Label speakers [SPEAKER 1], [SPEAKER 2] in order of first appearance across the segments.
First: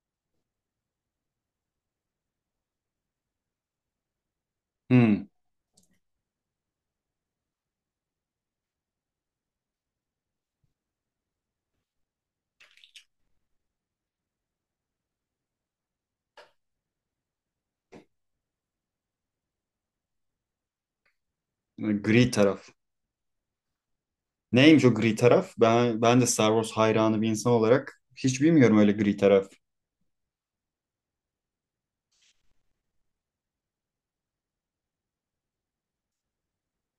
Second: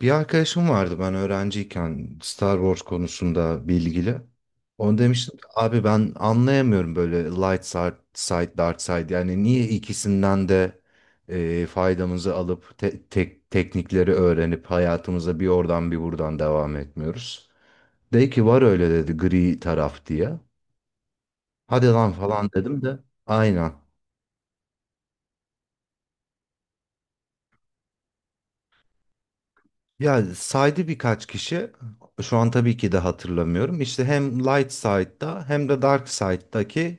[SPEAKER 1] Bir arkadaşım vardı ben öğrenciyken Star Wars konusunda bilgili. Onu
[SPEAKER 2] Hmm,
[SPEAKER 1] demiştim, abi ben anlayamıyorum böyle light side, side dark side, yani niye ikisinden de faydamızı alıp tek teknikleri öğrenip hayatımıza bir oradan bir buradan devam etmiyoruz. De ki var öyle, dedi, gri taraf diye. Hadi lan
[SPEAKER 2] gri
[SPEAKER 1] falan
[SPEAKER 2] taraf.
[SPEAKER 1] dedim de aynen.
[SPEAKER 2] Neymiş o gri taraf? Ben de Star Wars hayranı bir insan olarak hiç bilmiyorum öyle gri taraf.
[SPEAKER 1] Yani saydı birkaç kişi. Şu an tabii ki de hatırlamıyorum. İşte hem Light Side'da hem de Dark Side'daki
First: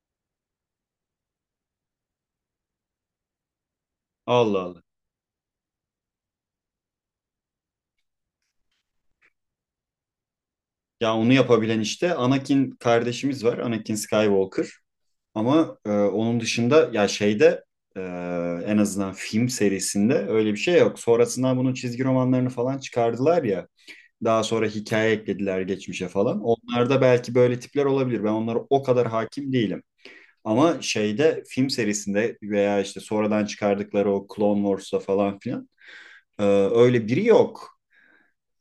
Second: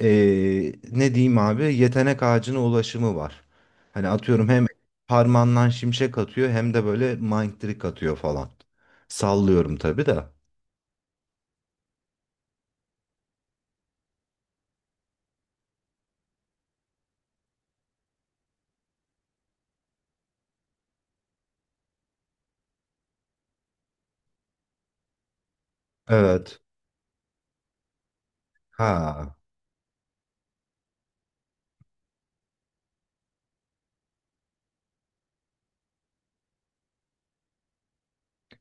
[SPEAKER 1] ne diyeyim abi, yetenek ağacına ulaşımı var. Hani atıyorum
[SPEAKER 2] Allah
[SPEAKER 1] hem
[SPEAKER 2] Allah.
[SPEAKER 1] parmağından şimşek atıyor hem de böyle mind trick atıyor falan. Sallıyorum tabii de.
[SPEAKER 2] Ya onu yapabilen işte Anakin kardeşimiz var. Anakin Skywalker. Ama onun dışında ya şeyde e, en azından film serisinde öyle bir şey yok. Sonrasında bunun çizgi romanlarını falan çıkardılar ya. Daha sonra hikaye eklediler geçmişe falan.
[SPEAKER 1] Evet.
[SPEAKER 2] Onlarda belki böyle tipler olabilir. Ben onlara o kadar
[SPEAKER 1] Ha,
[SPEAKER 2] hakim değilim. Ama şeyde film serisinde veya işte sonradan çıkardıkları o Clone Wars'ta falan filan e, öyle biri yok.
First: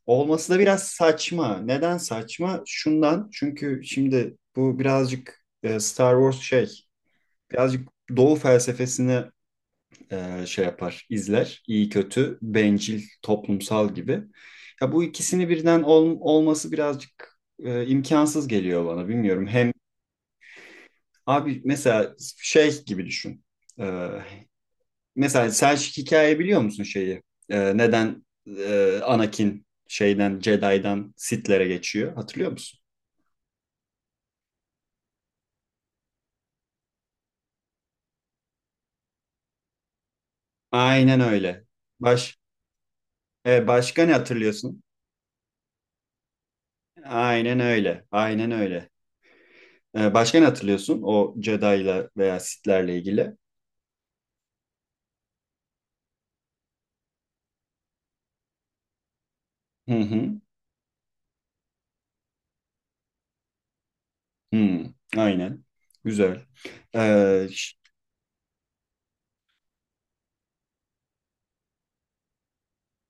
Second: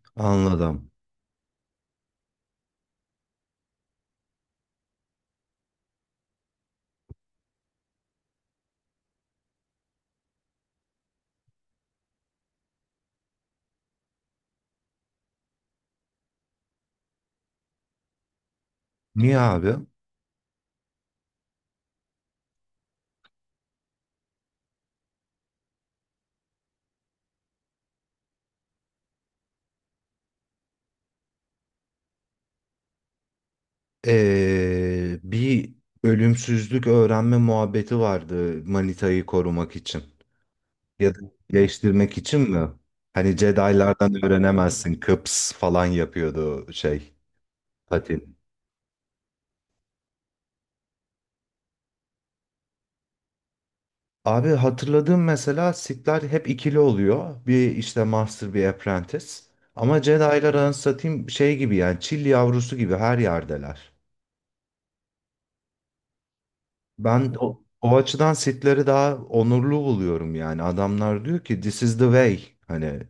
[SPEAKER 2] Olması da biraz
[SPEAKER 1] anladım.
[SPEAKER 2] saçma. Neden saçma? Şundan çünkü şimdi bu birazcık Star Wars şey birazcık Doğu felsefesini şey yapar, izler. İyi kötü, bencil, toplumsal gibi. Ya bu ikisini birden olması birazcık imkansız geliyor bana.
[SPEAKER 1] Niye
[SPEAKER 2] Bilmiyorum. Hem
[SPEAKER 1] abi?
[SPEAKER 2] abi mesela şey gibi düşün. E, Mesela Selçuk hikaye biliyor musun şeyi? Neden Anakin şeyden Jedi'dan Sith'lere geçiyor? Hatırlıyor musun?
[SPEAKER 1] Bir ölümsüzlük öğrenme muhabbeti vardı, manitayı korumak için. Ya da
[SPEAKER 2] Aynen öyle.
[SPEAKER 1] değiştirmek
[SPEAKER 2] Baş
[SPEAKER 1] için mi? Hani
[SPEAKER 2] başka ne
[SPEAKER 1] Jedi'lardan
[SPEAKER 2] hatırlıyorsun?
[SPEAKER 1] öğrenemezsin. Kıps falan yapıyordu şey,
[SPEAKER 2] Aynen öyle.
[SPEAKER 1] Patin.
[SPEAKER 2] Aynen öyle. Başka ne hatırlıyorsun o Jedi'la veya Sith'lerle ilgili?
[SPEAKER 1] Abi hatırladığım, mesela Sith'ler hep ikili oluyor. Bir işte Master, bir Apprentice.
[SPEAKER 2] Hı
[SPEAKER 1] Ama
[SPEAKER 2] hı.
[SPEAKER 1] Jedi'lar, anlatayım şey gibi, yani çil yavrusu gibi her yerdeler.
[SPEAKER 2] Hı. Aynen. Güzel.
[SPEAKER 1] Ben
[SPEAKER 2] Ee,
[SPEAKER 1] o, o açıdan Sith'leri daha onurlu buluyorum yani. Adamlar diyor ki this is the way. Hani,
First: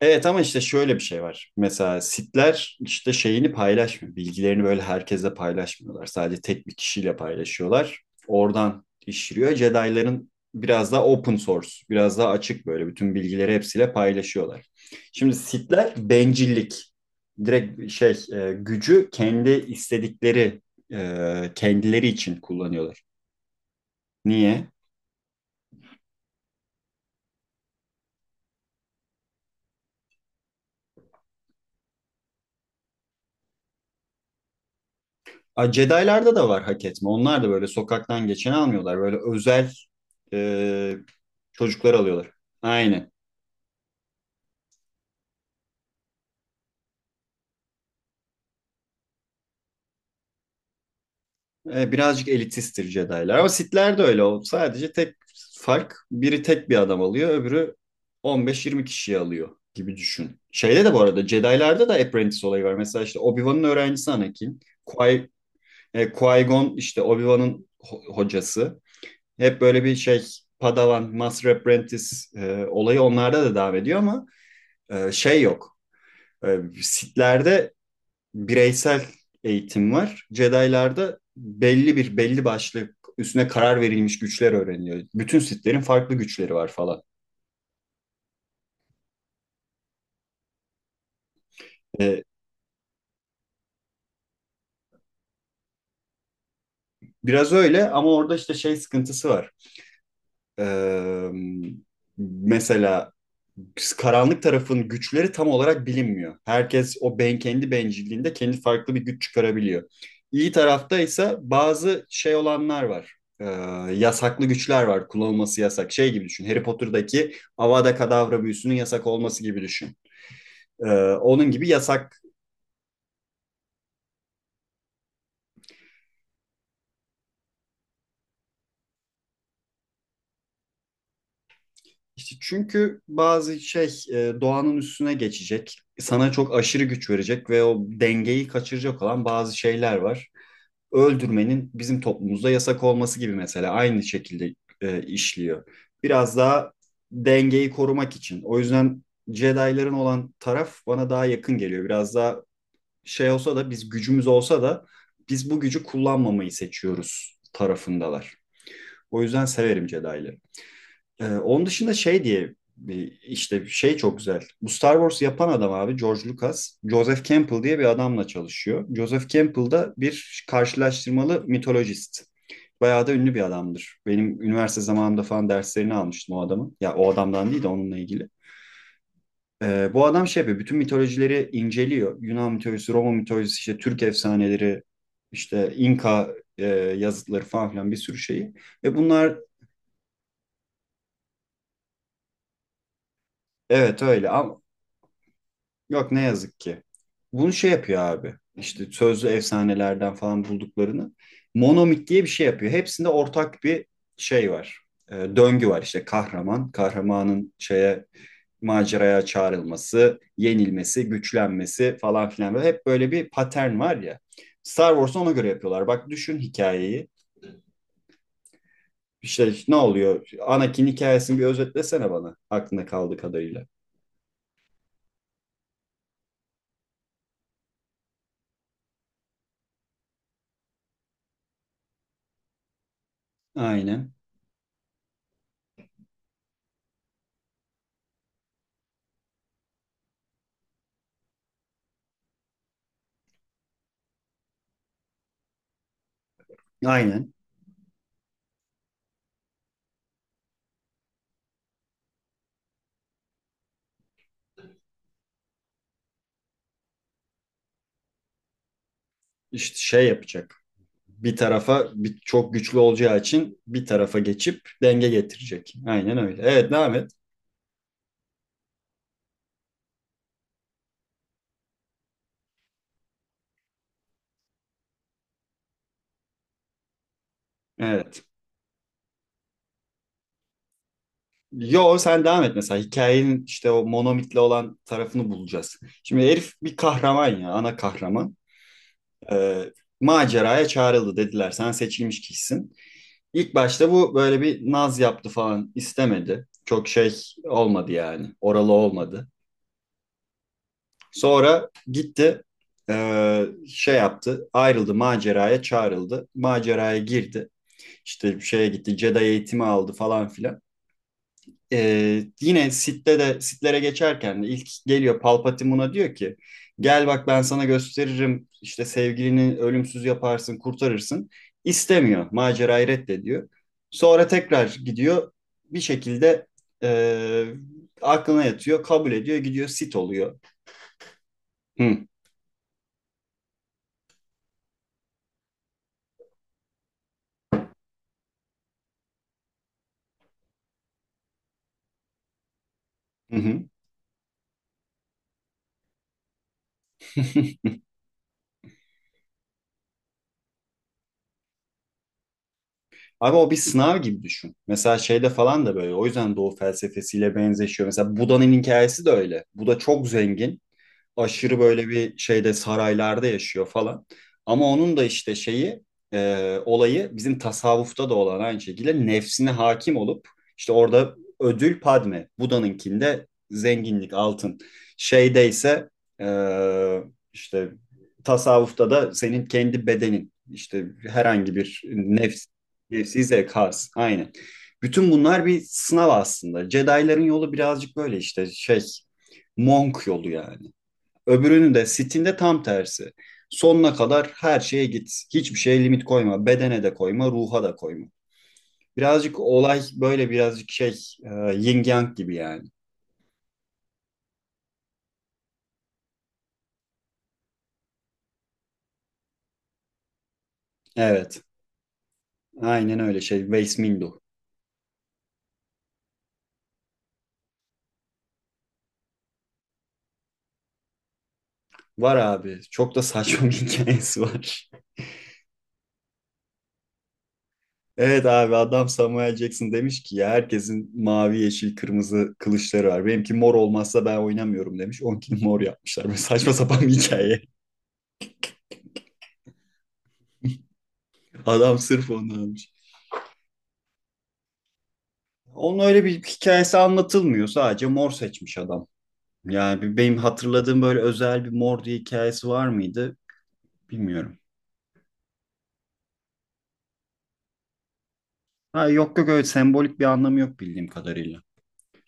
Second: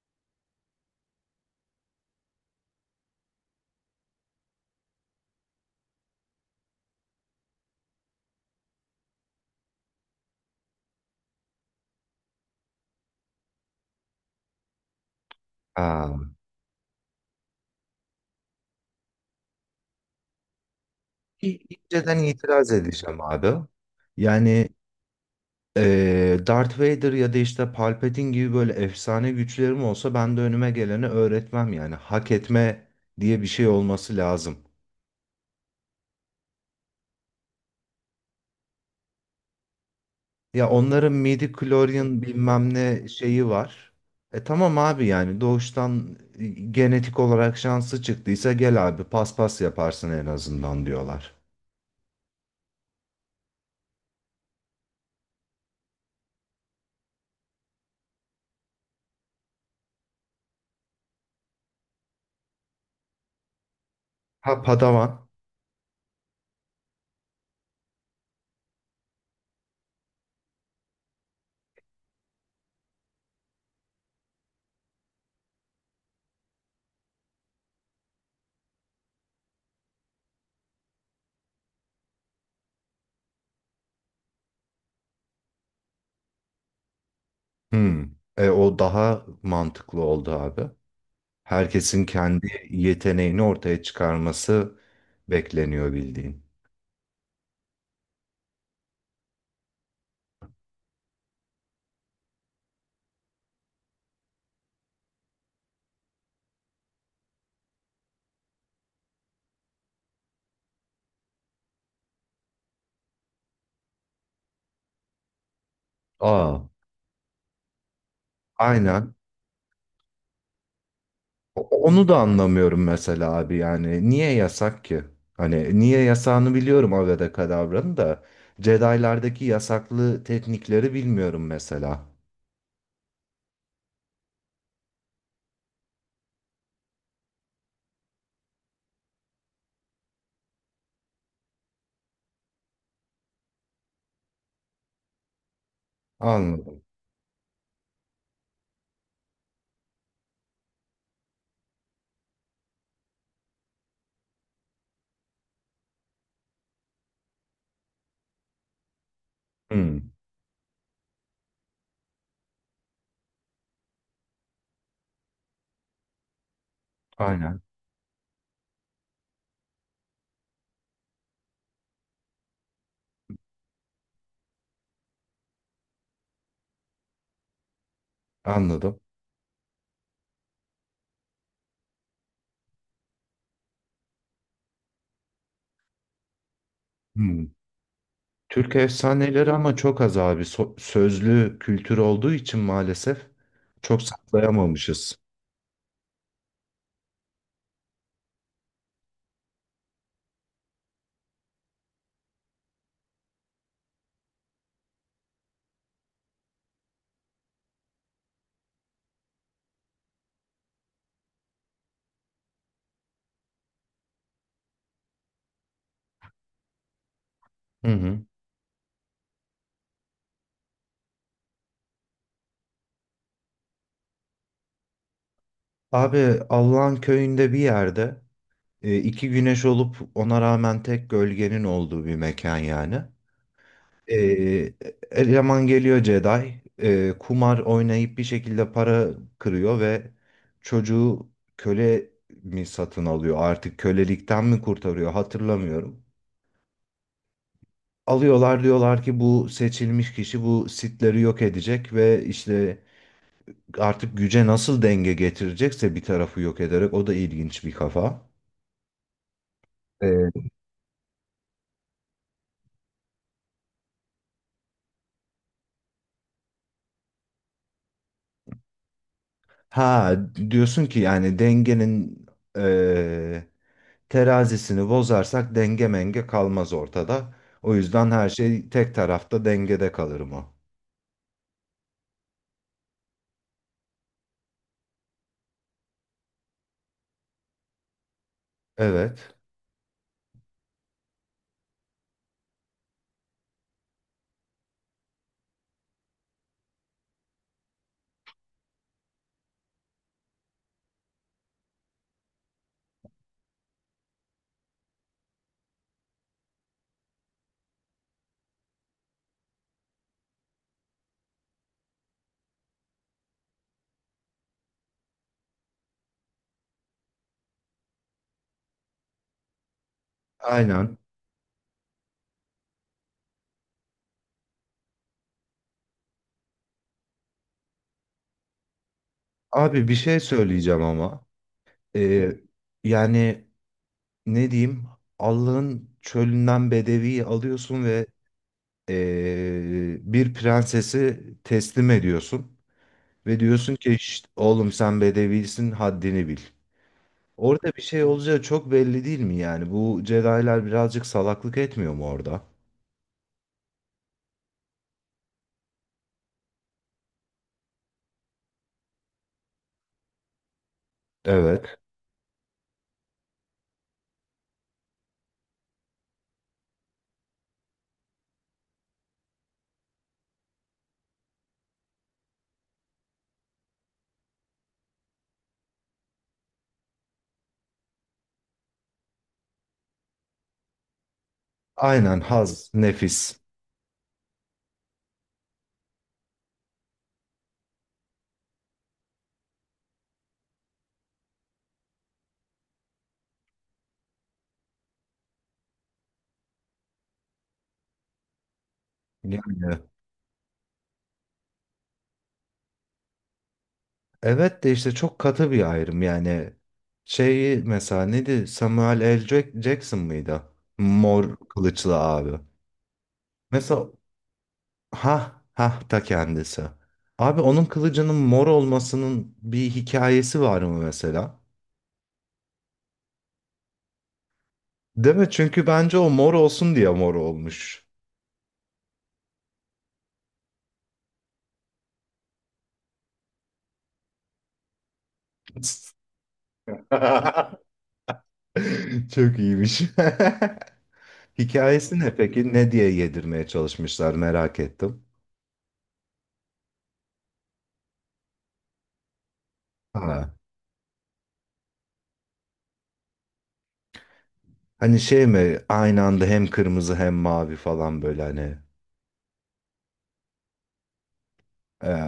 [SPEAKER 2] Evet ama işte şöyle bir şey var. Mesela sitler işte şeyini paylaşmıyor. Bilgilerini böyle herkese paylaşmıyorlar. Sadece tek bir kişiyle paylaşıyorlar. Oradan işliyor. Jedi'ların biraz daha open source, biraz daha açık böyle bütün bilgileri hepsiyle paylaşıyorlar. Şimdi sitler
[SPEAKER 1] aa.
[SPEAKER 2] bencillik. Direkt şey gücü kendi istedikleri kendileri
[SPEAKER 1] İnceden
[SPEAKER 2] için
[SPEAKER 1] itiraz
[SPEAKER 2] kullanıyorlar.
[SPEAKER 1] edeceğim abi. Yani,
[SPEAKER 2] Niye?
[SPEAKER 1] Darth Vader ya da işte Palpatine gibi böyle efsane güçlerim olsa ben de önüme geleni öğretmem yani. Hak etme diye bir şey olması lazım.
[SPEAKER 2] Ay, Jedi'larda da var hak etme. Onlar da böyle sokaktan geçen almıyorlar. Böyle özel
[SPEAKER 1] Ya
[SPEAKER 2] e,
[SPEAKER 1] onların
[SPEAKER 2] çocuklar
[SPEAKER 1] midi-chlorian
[SPEAKER 2] alıyorlar.
[SPEAKER 1] bilmem ne
[SPEAKER 2] Aynen.
[SPEAKER 1] şeyi var. E tamam abi, yani doğuştan genetik olarak şansı çıktıysa, gel abi paspas yaparsın en azından diyorlar.
[SPEAKER 2] Birazcık elitisttir Jedi'lar. Ama Sith'ler de öyle. O sadece tek fark biri tek bir adam alıyor. Öbürü 15-20 kişiyi alıyor gibi düşün. Şeyde de bu arada Jedi'larda da Apprentice olayı var. Mesela işte Obi-Wan'ın öğrencisi
[SPEAKER 1] Ha,
[SPEAKER 2] Anakin.
[SPEAKER 1] Padawan.
[SPEAKER 2] Qui, Qui-Gon işte Obi-Wan'ın hocası. Hep böyle bir şey Padawan, Master Apprentice olayı onlarda da devam ediyor ama şey yok. Sith'lerde bireysel eğitim var. Jedi'larda belli bir belli başlı üstüne karar verilmiş güçler öğreniliyor. Bütün Sith'lerin farklı güçleri var falan.
[SPEAKER 1] Hmm. E, o daha mantıklı oldu abi. Herkesin
[SPEAKER 2] E,
[SPEAKER 1] kendi yeteneğini ortaya çıkarması bekleniyor bildiğin.
[SPEAKER 2] biraz öyle ama orada işte şey sıkıntısı var. E, mesela karanlık tarafın güçleri tam olarak bilinmiyor. Herkes o ben kendi bencilliğinde kendi farklı bir güç çıkarabiliyor. İyi tarafta ise bazı şey olanlar var. Yasaklı güçler var. Kullanılması yasak. Şey gibi düşün.
[SPEAKER 1] Aa,
[SPEAKER 2] Harry Potter'daki Avada Kedavra büyüsünün yasak
[SPEAKER 1] aynen.
[SPEAKER 2] olması gibi düşün. Ee, onun gibi
[SPEAKER 1] Onu da
[SPEAKER 2] yasak.
[SPEAKER 1] anlamıyorum mesela abi yani. Niye yasak ki? Hani niye yasağını biliyorum Avada Kedavra'nın da. Jedi'lardaki yasaklı teknikleri bilmiyorum mesela.
[SPEAKER 2] İşte çünkü bazı şey doğanın üstüne geçecek. Sana çok aşırı güç verecek ve o dengeyi kaçıracak olan bazı şeyler var. Öldürmenin bizim toplumumuzda yasak olması gibi mesela aynı şekilde işliyor. Biraz daha
[SPEAKER 1] Anladım.
[SPEAKER 2] dengeyi korumak için. O yüzden Jedi'ların olan taraf bana daha yakın geliyor. Biraz daha şey olsa da biz gücümüz olsa da biz bu gücü kullanmamayı seçiyoruz tarafındalar. O yüzden severim
[SPEAKER 1] Hmm,
[SPEAKER 2] Jedi'ları. Onun dışında şey diye işte şey çok güzel. Bu Star Wars yapan adam abi George Lucas, Joseph
[SPEAKER 1] aynen.
[SPEAKER 2] Campbell diye bir adamla çalışıyor. Joseph Campbell da bir karşılaştırmalı mitolojist. Bayağı da ünlü bir adamdır. Benim üniversite zamanımda falan derslerini almıştım o adamın. Ya o adamdan değil de onunla ilgili.
[SPEAKER 1] Anladım.
[SPEAKER 2] Bu adam şey yapıyor, bütün mitolojileri inceliyor. Yunan mitolojisi, Roma mitolojisi, işte Türk efsaneleri, işte İnka
[SPEAKER 1] Hmm.
[SPEAKER 2] yazıtları falan filan bir sürü şeyi.
[SPEAKER 1] Türk
[SPEAKER 2] Ve bunlar
[SPEAKER 1] efsaneleri ama çok az abi. Sözlü kültür olduğu için maalesef çok
[SPEAKER 2] evet öyle ama
[SPEAKER 1] saklayamamışız.
[SPEAKER 2] yok ne yazık ki. Bunu şey yapıyor abi. İşte sözlü efsanelerden falan bulduklarını. Monomit diye bir şey yapıyor. Hepsinde ortak bir şey var. Döngü var işte kahraman. Kahramanın şeye maceraya çağrılması, yenilmesi, güçlenmesi falan filan. Böyle hep böyle bir patern var ya. Star Wars'u ona göre yapıyorlar. Bak düşün hikayeyi.
[SPEAKER 1] Hı hı.
[SPEAKER 2] İşte ne oluyor? Anakin hikayesini bir özetlesene bana. Aklında kaldığı kadarıyla.
[SPEAKER 1] Abi Allah'ın köyünde bir yerde, e, iki güneş olup ona rağmen tek gölgenin olduğu bir mekan yani.
[SPEAKER 2] Aynen.
[SPEAKER 1] E, eleman geliyor Jedi. Kumar oynayıp bir şekilde para kırıyor ve çocuğu köle mi satın alıyor, artık kölelikten mi kurtarıyor, hatırlamıyorum.
[SPEAKER 2] Aynen.
[SPEAKER 1] Alıyorlar, diyorlar ki bu seçilmiş kişi bu sitleri yok edecek ve işte artık güce nasıl denge getirecekse, bir tarafı yok ederek, o da ilginç bir kafa.
[SPEAKER 2] İşte şey yapacak. Bir tarafa bir, çok güçlü olacağı için bir tarafa geçip denge getirecek. Aynen öyle. Evet devam et.
[SPEAKER 1] Ha, diyorsun ki yani dengenin eee, terazisini bozarsak denge menge kalmaz ortada. O yüzden
[SPEAKER 2] Evet.
[SPEAKER 1] her şey tek tarafta dengede kalır mı?
[SPEAKER 2] Yo sen devam et mesela hikayenin işte o monomitle olan tarafını bulacağız. Şimdi herif bir kahraman ya ana kahraman.
[SPEAKER 1] Evet.
[SPEAKER 2] Ee, maceraya çağrıldı dediler sen seçilmiş kişisin. İlk başta bu böyle bir naz yaptı falan istemedi. Çok şey olmadı yani oralı olmadı. Sonra gitti şey yaptı ayrıldı maceraya çağrıldı. Maceraya girdi işte şeye gitti Jedi eğitimi aldı falan filan. E, yine Sith'te de Sith'lere geçerken de ilk geliyor Palpatine buna diyor ki gel bak ben sana gösteririm işte sevgilini ölümsüz yaparsın
[SPEAKER 1] Aynen.
[SPEAKER 2] kurtarırsın. İstemiyor macerayı reddediyor. Sonra tekrar gidiyor bir şekilde e, aklına yatıyor kabul ediyor gidiyor
[SPEAKER 1] Abi bir
[SPEAKER 2] Sith
[SPEAKER 1] şey
[SPEAKER 2] oluyor.
[SPEAKER 1] söyleyeceğim ama.
[SPEAKER 2] Hı,
[SPEAKER 1] Eee, Yani ne diyeyim? Allah'ın çölünden bedeviyi alıyorsun ve bir prensesi teslim ediyorsun.
[SPEAKER 2] hı
[SPEAKER 1] Ve
[SPEAKER 2] hı.
[SPEAKER 1] diyorsun ki "Şşt, oğlum sen bedevisin, haddini bil." Orada bir şey olacağı çok belli değil mi yani? Bu Jedi'lar birazcık salaklık etmiyor mu orada?
[SPEAKER 2] Abi o bir sınav gibi düşün. Mesela şeyde falan da böyle. O yüzden Doğu felsefesiyle benzeşiyor. Mesela Buda'nın hikayesi de öyle. Buda çok zengin aşırı
[SPEAKER 1] Evet.
[SPEAKER 2] böyle bir şeyde saraylarda yaşıyor falan. Ama onun da işte şeyi olayı bizim tasavvufta da olan aynı şekilde nefsine hakim olup işte orada ödül Padme, Buda'nınkinde zenginlik, altın. Şeyde ise e, işte tasavvufta da senin kendi bedenin işte herhangi bir
[SPEAKER 1] Aynen,
[SPEAKER 2] nefs,
[SPEAKER 1] haz,
[SPEAKER 2] nefsi
[SPEAKER 1] nefis.
[SPEAKER 2] zevk has aynen. Bütün bunlar bir sınav aslında. Jedi'ların yolu birazcık böyle işte şey monk yolu yani. Öbürünün de Steam'de tam tersi. Sonuna kadar her şeye git. Hiçbir şeye limit koyma. Bedene de koyma, ruha da koyma.
[SPEAKER 1] Yani
[SPEAKER 2] Birazcık olay böyle birazcık şey yin yang gibi yani.
[SPEAKER 1] evet, de işte çok katı bir ayrım yani. Şeyi mesela neydi? Samuel L. Jackson mıydı? Mor
[SPEAKER 2] Evet.
[SPEAKER 1] kılıçlı abi.
[SPEAKER 2] Aynen öyle şey. Waste
[SPEAKER 1] Mesela,
[SPEAKER 2] Window.
[SPEAKER 1] ha ha, ta kendisi. Abi onun kılıcının mor olmasının bir hikayesi var mı mesela?
[SPEAKER 2] Var abi. Çok da saçma bir hikayesi var.
[SPEAKER 1] Değil mi? Çünkü bence o mor olsun diye mor olmuş.
[SPEAKER 2] Evet abi adam Samuel Jackson demiş ki ya herkesin mavi, yeşil, kırmızı kılıçları var. Benimki mor olmazsa ben oynamıyorum demiş. Onkini mor yapmışlar. Böyle saçma sapan bir hikaye.
[SPEAKER 1] Çok iyiymiş.
[SPEAKER 2] Adam
[SPEAKER 1] Hikayesi
[SPEAKER 2] sırf
[SPEAKER 1] ne
[SPEAKER 2] onu
[SPEAKER 1] peki? Ne
[SPEAKER 2] almış.
[SPEAKER 1] diye yedirmeye çalışmışlar, merak ettim.
[SPEAKER 2] Onun öyle bir hikayesi anlatılmıyor. Sadece mor seçmiş adam. Yani benim
[SPEAKER 1] Ha.
[SPEAKER 2] hatırladığım böyle özel bir mor diye hikayesi var mıydı bilmiyorum.
[SPEAKER 1] Hani şey mi, aynı anda hem kırmızı hem mavi falan böyle hani.
[SPEAKER 2] Ha, yok yok öyle sembolik bir anlamı yok bildiğim kadarıyla.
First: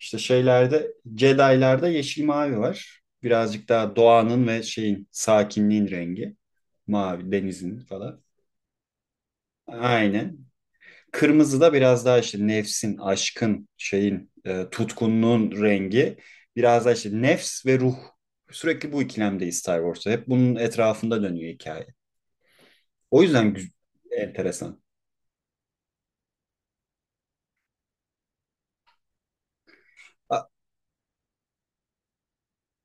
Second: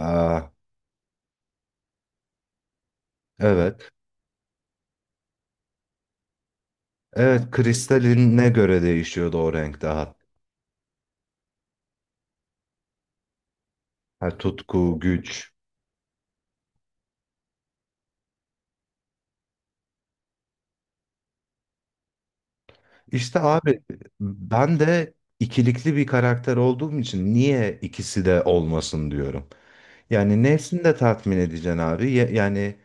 [SPEAKER 2] İşte şeylerde Jedi'larda yeşil mavi var. Birazcık
[SPEAKER 1] Evet.
[SPEAKER 2] daha doğanın ve şeyin sakinliğin rengi. Mavi
[SPEAKER 1] Evet,
[SPEAKER 2] denizin falan.
[SPEAKER 1] kristaline göre değişiyordu o renk daha.
[SPEAKER 2] Aynen. Kırmızı da biraz daha işte nefsin, aşkın,
[SPEAKER 1] Ha,
[SPEAKER 2] şeyin,
[SPEAKER 1] tutku,
[SPEAKER 2] tutkunluğun
[SPEAKER 1] güç.
[SPEAKER 2] rengi. Biraz daha işte nefs ve ruh. Sürekli bu ikilemdeyiz Star Wars'ta. Hep bunun etrafında dönüyor hikaye. O
[SPEAKER 1] İşte
[SPEAKER 2] yüzden
[SPEAKER 1] abi ben
[SPEAKER 2] enteresan.
[SPEAKER 1] de ikilikli bir karakter olduğum için niye ikisi de olmasın diyorum. Yani
[SPEAKER 2] A-
[SPEAKER 1] nefsini de tatmin edeceksin abi. Yani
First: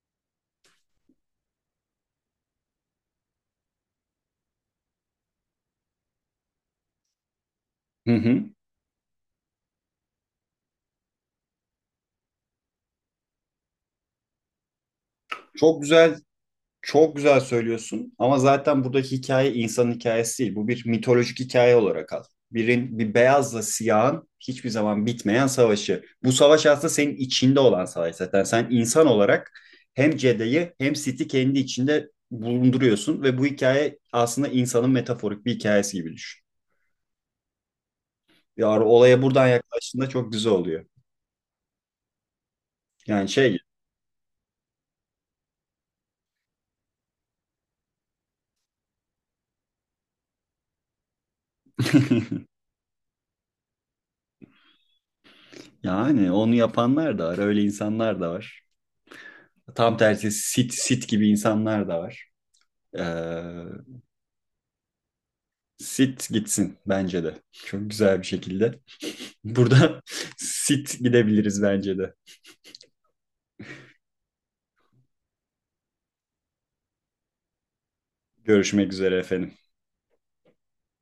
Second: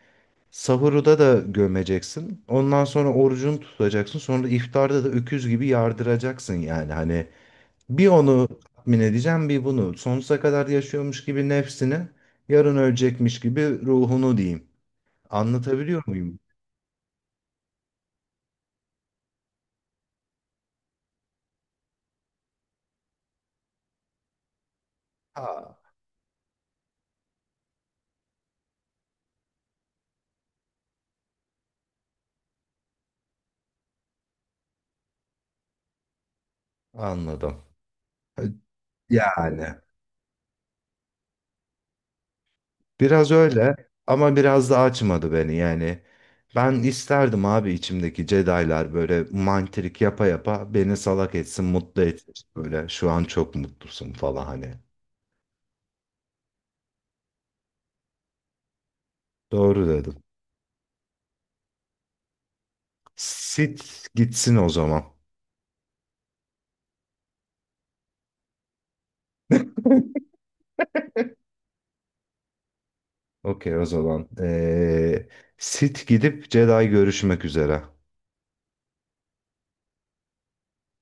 [SPEAKER 1] sahurda da gömeceksin. Ondan sonra orucunu tutacaksın. Sonra da iftarda da öküz gibi yardıracaksın yani. Hani bir
[SPEAKER 2] Hı hı.
[SPEAKER 1] onu tatmin edeceğim, bir bunu. Sonsuza kadar yaşıyormuş gibi nefsini, yarın ölecekmiş gibi ruhunu diyeyim.
[SPEAKER 2] Çok
[SPEAKER 1] Anlatabiliyor
[SPEAKER 2] güzel
[SPEAKER 1] muyum?
[SPEAKER 2] Çok güzel söylüyorsun ama zaten buradaki hikaye insanın hikayesi değil. Bu bir mitolojik hikaye olarak al. Bir beyazla siyahın hiçbir zaman bitmeyen
[SPEAKER 1] Ha,
[SPEAKER 2] savaşı. Bu savaş aslında senin içinde olan savaş zaten. Sen insan olarak hem Jedi'yi hem Sith'i kendi içinde bulunduruyorsun ve bu hikaye aslında insanın metaforik bir hikayesi gibi düşün.
[SPEAKER 1] anladım.
[SPEAKER 2] Ya olaya buradan
[SPEAKER 1] Yani.
[SPEAKER 2] yaklaştığında çok güzel oluyor. Yani
[SPEAKER 1] Biraz
[SPEAKER 2] şey
[SPEAKER 1] öyle ama biraz da açmadı beni yani. Ben isterdim abi içimdeki Jedi'lar böyle mantrik yapa yapa beni salak etsin, mutlu etsin. Böyle şu an çok mutlusun falan hani.
[SPEAKER 2] yani onu yapanlar da var, öyle insanlar da var.
[SPEAKER 1] Doğru
[SPEAKER 2] Tam
[SPEAKER 1] dedim.
[SPEAKER 2] tersi Sith gibi insanlar da var. Ee,
[SPEAKER 1] Sith gitsin o zaman.
[SPEAKER 2] Sit gitsin bence de. Çok güzel bir şekilde. Burada sit gidebiliriz bence de.
[SPEAKER 1] Okey o zaman. Sith gidip Jedi, görüşmek üzere.
[SPEAKER 2] Görüşmek üzere efendim.